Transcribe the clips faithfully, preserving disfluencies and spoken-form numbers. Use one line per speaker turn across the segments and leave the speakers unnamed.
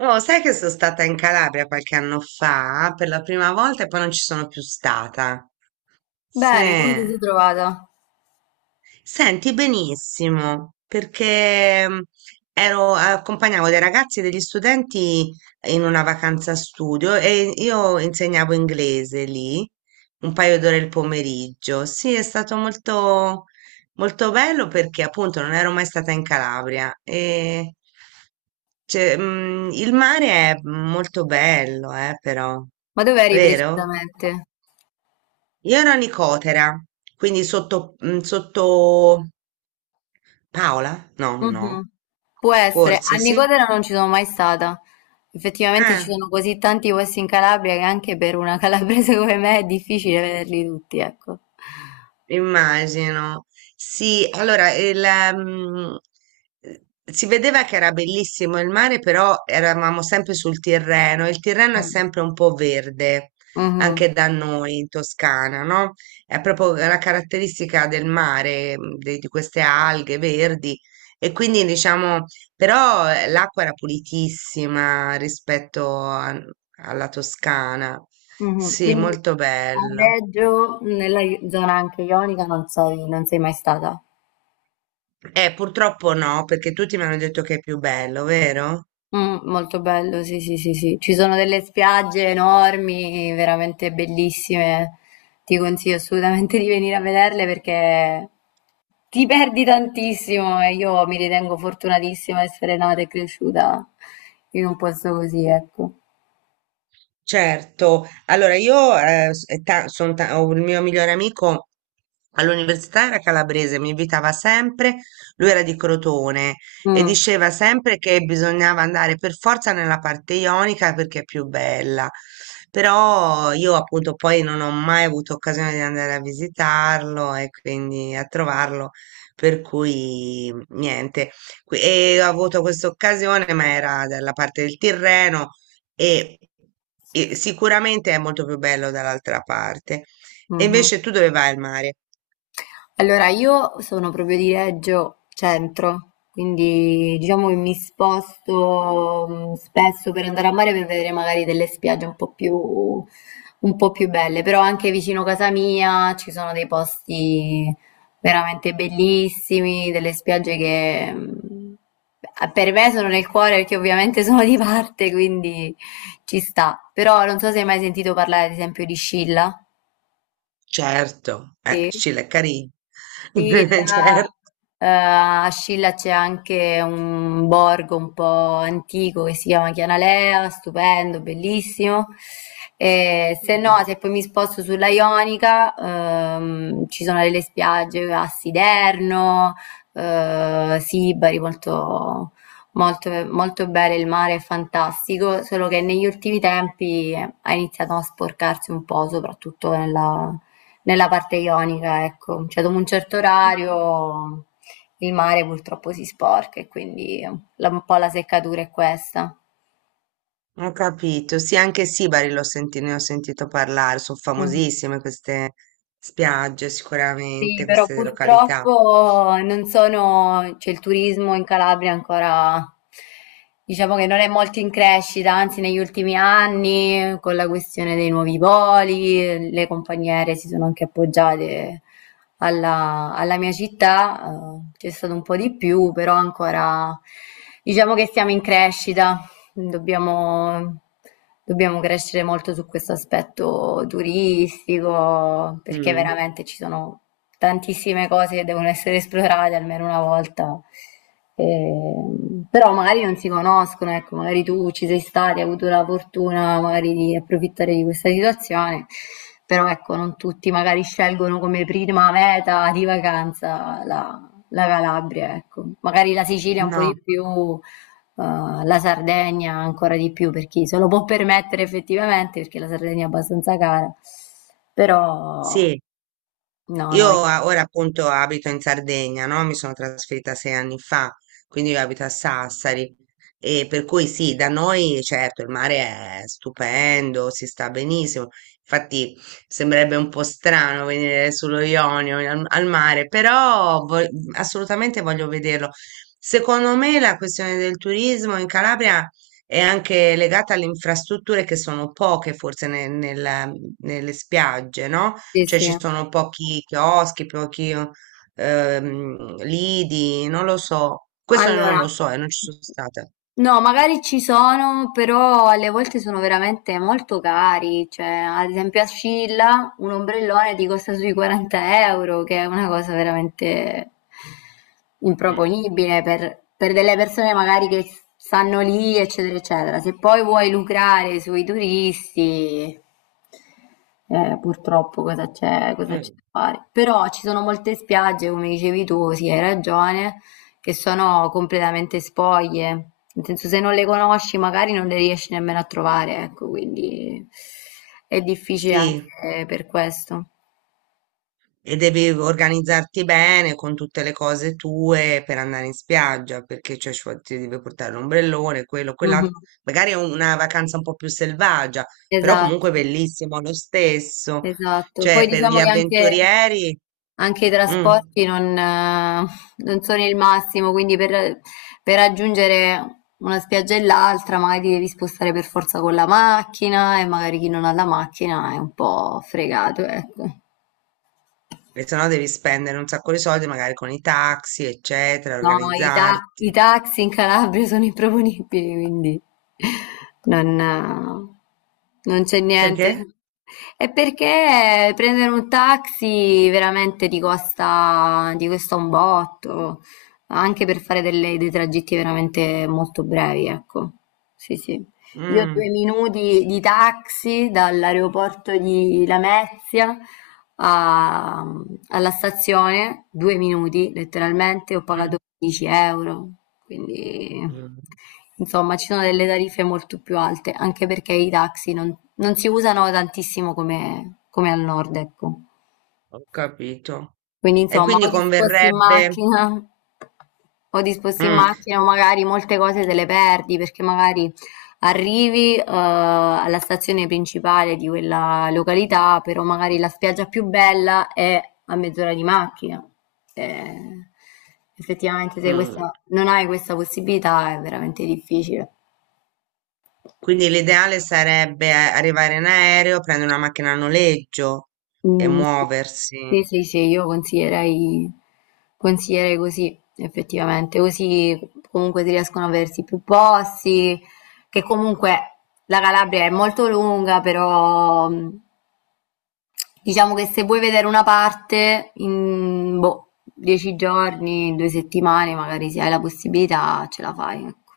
Oh, sai che sono stata in Calabria qualche anno fa per la prima volta e poi non ci sono più stata.
Bene, come ti
Sì.
sei trovata?
Senti benissimo, perché mm, ero, accompagnavo dei ragazzi e degli studenti in una vacanza studio e io insegnavo inglese lì un paio d'ore il pomeriggio. Sì, è stato molto, molto bello perché appunto non ero mai stata in Calabria e cioè, mm, il mare è molto bello, eh, però,
Ma dove eri
vero?
precisamente?
Io ero a Nicotera, quindi sotto, mm, sotto Paola? No, no.
Mhm. Può essere, a
Forse sì.
Nicotera non ci sono mai stata. Effettivamente ci
Eh,
sono così tanti posti in Calabria che anche per una calabrese come me è difficile vederli tutti, ecco.
immagino. Sì, allora il, ehm, eh, si vedeva che era bellissimo il mare, però eravamo sempre sul Tirreno. e Il Tirreno è
Mm.
sempre un po' verde,
Mhm.
anche da noi in Toscana, no? È proprio la caratteristica del mare, mm, de- di queste alghe verdi. E quindi diciamo, però eh, l'acqua era pulitissima rispetto a- alla Toscana.
Mhm.
Sì,
Quindi
molto
a
bello.
Reggio, nella i- zona anche ionica, non sei, non sei mai stata.
Eh, purtroppo no, perché tutti mi hanno detto che è più bello, vero?
Mh, molto bello, sì, sì, sì, sì. Ci sono delle spiagge enormi, veramente bellissime. Ti consiglio assolutamente di venire a vederle perché ti perdi tantissimo e io mi ritengo fortunatissima di essere nata e cresciuta in un posto così, ecco.
Certo, allora io eh, s- eh, ta- son ta- ho il mio migliore amico all'università era calabrese, mi invitava sempre, lui era di Crotone e
Mh,
diceva sempre che bisognava andare per forza nella parte ionica perché è più bella, però io appunto poi non ho mai avuto occasione di andare a visitarlo e quindi a trovarlo, per cui niente, Qui- e ho avuto questa occasione ma era dalla parte del Tirreno e, e sicuramente è molto più bello dall'altra parte. E
mh-mh.
invece tu dove vai al mare?
Allora io sono proprio di Reggio Centro, quindi diciamo che mi sposto mm, spesso per andare a mare per vedere magari delle spiagge un po' più, un po' più belle, però anche vicino casa mia ci sono dei posti veramente bellissimi, delle spiagge che mm, per me sono nel cuore perché ovviamente sono di parte, quindi ci sta. Però non so se hai mai sentito parlare ad esempio di Scilla.
Certo, eh,
Sì.
Scilaccarì.
Sì, là,
Certo.
eh, a Scilla c'è anche un borgo un po' antico che si chiama Chianalea, stupendo, bellissimo. E se no,
Mm.
se poi mi sposto sulla Ionica, ehm, ci sono delle spiagge a Siderno, eh, Sibari, molto, molto, molto belle, il mare è fantastico, solo che negli ultimi tempi ha iniziato a sporcarsi un po', soprattutto nella nella parte ionica, ecco. Cioè dopo un certo orario il mare purtroppo si sporca e quindi la un po' la seccatura è questa.
Ho capito. Sì, anche Sibari l'ho senti- ne ho sentito parlare, sono
Mh-mh.
famosissime queste spiagge,
Sì,
sicuramente,
però
queste località.
purtroppo non sono, cioè il turismo in Calabria è ancora, diciamo che non è molto in crescita, anzi negli ultimi anni con la questione dei nuovi voli, le compagnie aeree si sono anche appoggiate alla, alla mia città, eh, c'è stato un po' di più, però ancora diciamo che siamo in crescita. Dobbiamo, dobbiamo crescere molto su questo aspetto turistico, perché
Mm.
veramente ci sono tantissime cose che devono essere esplorate almeno una volta. Ehm, però magari non si conoscono, ecco, magari tu ci sei stata, hai avuto la fortuna magari di approfittare di questa situazione, però ecco, non tutti magari scelgono come prima meta di vacanza la, la Calabria, ecco. Magari la Sicilia un po' di
No,
più, uhm, la Sardegna ancora di più per chi se lo può permettere effettivamente, perché la Sardegna è abbastanza cara. Però
sì.
no, no,
Io a- ora appunto abito in Sardegna, no? Mi sono trasferita sei anni fa, quindi io abito a Sassari e per cui sì, da noi certo il mare è stupendo, si sta benissimo. Infatti sembrerebbe un po' strano venire sullo Ionio al, al mare, però vo- assolutamente voglio vederlo. Secondo me la questione del turismo in Calabria è anche legata alle infrastrutture che sono poche forse ne- nella- nelle spiagge, no?
sì,
Cioè
sì.
ci sono pochi chioschi, pochi ehm, lidi, non lo so. Questo non
Allora,
lo so e non ci sono stata.
no, magari ci sono, però alle volte sono veramente molto cari. Cioè, ad esempio a Scilla un ombrellone ti costa sui quaranta euro, che è una cosa veramente
Mm.
improponibile per, per delle persone magari che stanno lì, eccetera, eccetera. Se poi vuoi lucrare sui turisti, eh, purtroppo cosa c'è, cosa c'è
Eh,
da fare? Però ci sono molte spiagge, come dicevi tu, sì, hai ragione che sono completamente spoglie. Nel senso, se non le conosci, magari non le riesci nemmeno a trovare, ecco, quindi è difficile anche
sì,
per questo.
e devi organizzarti bene con tutte le cose tue per andare in spiaggia, perché cioè, ci vuole- ti devi portare l'ombrellone, quello, quell'altro.
Mhm.
Magari è una vacanza un po' più selvaggia, però
Esatto,
comunque bellissimo lo stesso.
esatto. Poi
Cioè, per gli
diciamo che anche,
avventurieri.
anche i
Mm.
trasporti non, eh, non sono il massimo, quindi per, per raggiungere una spiaggia e l'altra magari ti devi spostare per forza con la macchina e magari chi non ha la macchina è un po' fregato, ecco.
E se no devi spendere un sacco di soldi, magari con i taxi, eccetera,
No, i, ta- i
organizzarti.
taxi in Calabria sono improponibili, quindi non, non c'è niente.
Perché?
È perché prendere un taxi veramente ti costa, ti costa un botto, anche per fare delle- dei tragitti veramente molto brevi, ecco. Sì, sì. Io due
Mm,
minuti di taxi dall'aeroporto di Lamezia a- alla stazione, due minuti letteralmente, ho
mm,
pagato dieci euro, quindi
mm,
insomma ci sono delle tariffe molto più alte, anche perché i taxi non, non si usano tantissimo come, come al nord, ecco.
ho capito.
Quindi
E
insomma
quindi
o disposti in
converrebbe.
macchina o disposti in
Mm,
macchina o magari molte cose te le perdi perché magari arrivi, eh, alla stazione principale di quella località, però magari la spiaggia più bella è a mezz'ora di macchina. Eh, effettivamente se
mm.
questa- non hai questa possibilità è veramente difficile.
Quindi l'ideale sarebbe eh, arrivare in aereo, prendere una macchina a noleggio e
Mhmm, sì.
muoversi.
Sì, sì, sì, io consiglierei consiglierei così, effettivamente. Così comunque si riescono ad aversi più posti, che comunque la Calabria è molto lunga, però, mhmm, diciamo che se vuoi vedere una parte in, boh, dieci giorni, due settimane, magari se hai la possibilità ce la fai, ecco.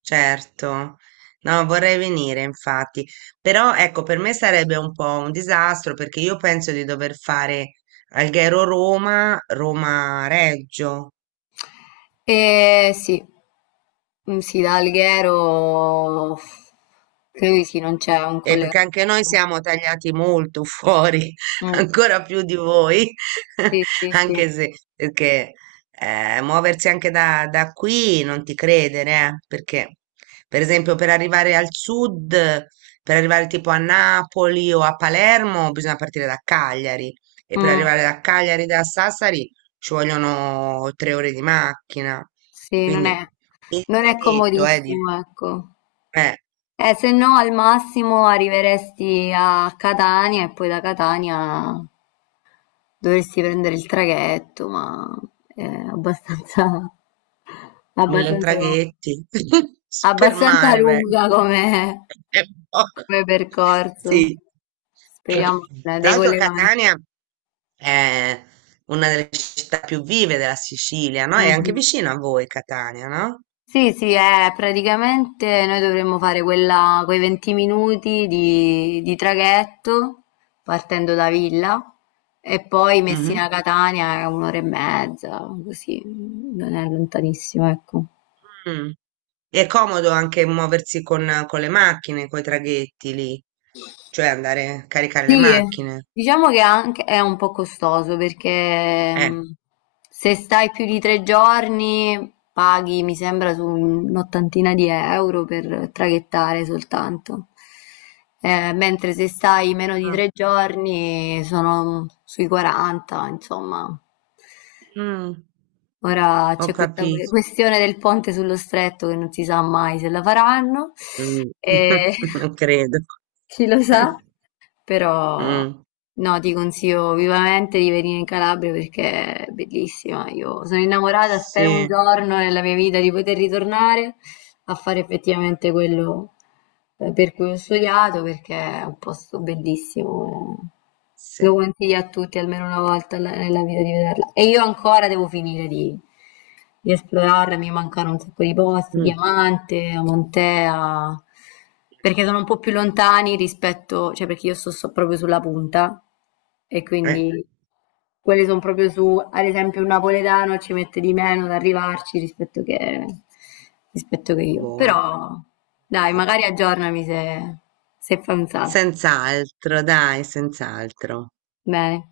Certo, no, vorrei venire infatti, però ecco, per me sarebbe un po' un disastro perché io penso di dover fare Alghero-Roma, Roma-Reggio.
Ehm, sì. Mhmm, sì, da Alghero credo di sì, non c'è un
Eh,
collegamento.
perché anche noi siamo tagliati molto fuori,
Mh,
ancora più di voi,
sì, sì, sì.
anche se perché eh, muoversi anche da, da qui non ti credere, eh, perché per esempio per arrivare al sud, per arrivare tipo a Napoli o a Palermo, bisogna partire da Cagliari e per
Mh,
arrivare da Cagliari da Sassari ci vogliono tre ore di macchina,
sì, non è
quindi il
non è
traghetto, eh,
comodissimo,
dico,
ecco.
eh.
Eh, se no al massimo arriveresti a Catania e poi da Catania dovresti prendere il traghetto, ma è abbastanza
mille
abbastanza co
traghetti,
abbastanza
spermare
lunga
vengo.
come
È un po'.
come percorso.
Sì.
Speriamo eh,
Tra
dei
l'altro
collegamenti.
Catania è una delle città più vive della Sicilia, no? È anche
Mh-mh.
vicino a voi Catania, no?
Sì, sì, eh, praticamente noi dovremmo fare quella, quei venti minuti di, di traghetto partendo da Villa e poi
Mhm.
Messina-Catania è un'ora e mezza, così non è lontanissimo, ecco.
Mm. È comodo anche muoversi con, con le macchine, con i traghetti lì, cioè andare a caricare le
Sì, eh,
macchine.
diciamo che anche è un po' costoso perché
Eh.
mh, se stai più di tre giorni paghi, mi sembra, su un'ottantina di euro per traghettare soltanto. Eh, mentre se stai meno di
Ah.
tre giorni sono sui quaranta, insomma.
Mm,
Ora
ho
c'è questa que-
capito.
questione del ponte sullo stretto che non si sa mai se la faranno,
Mh,
e
lo credo.
chi lo sa. Però
Mh,
no, ti consiglio vivamente di venire in Calabria perché è bellissima. Io sono innamorata, spero un
sì,
giorno nella mia vita di poter ritornare a fare effettivamente quello eh, per cui ho studiato perché è un posto bellissimo. eh.
sì.
Lo consiglio a tutti almeno una volta alla- nella vita di vederla. E io ancora devo finire di, di esplorarla, mi mancano un sacco di posti,
Mh,
Diamante, Montea. Perché sono un po' più lontani rispetto cioè perché io sto, sto proprio sulla punta e
eh,
quindi quelli sono proprio su, ad esempio un napoletano ci mette di meno ad arrivarci rispetto che, rispetto che io.
vuoi.
Però dai, magari aggiornami se, se fai un salto.
Senz'altro, dai, senz'altro.
Bene.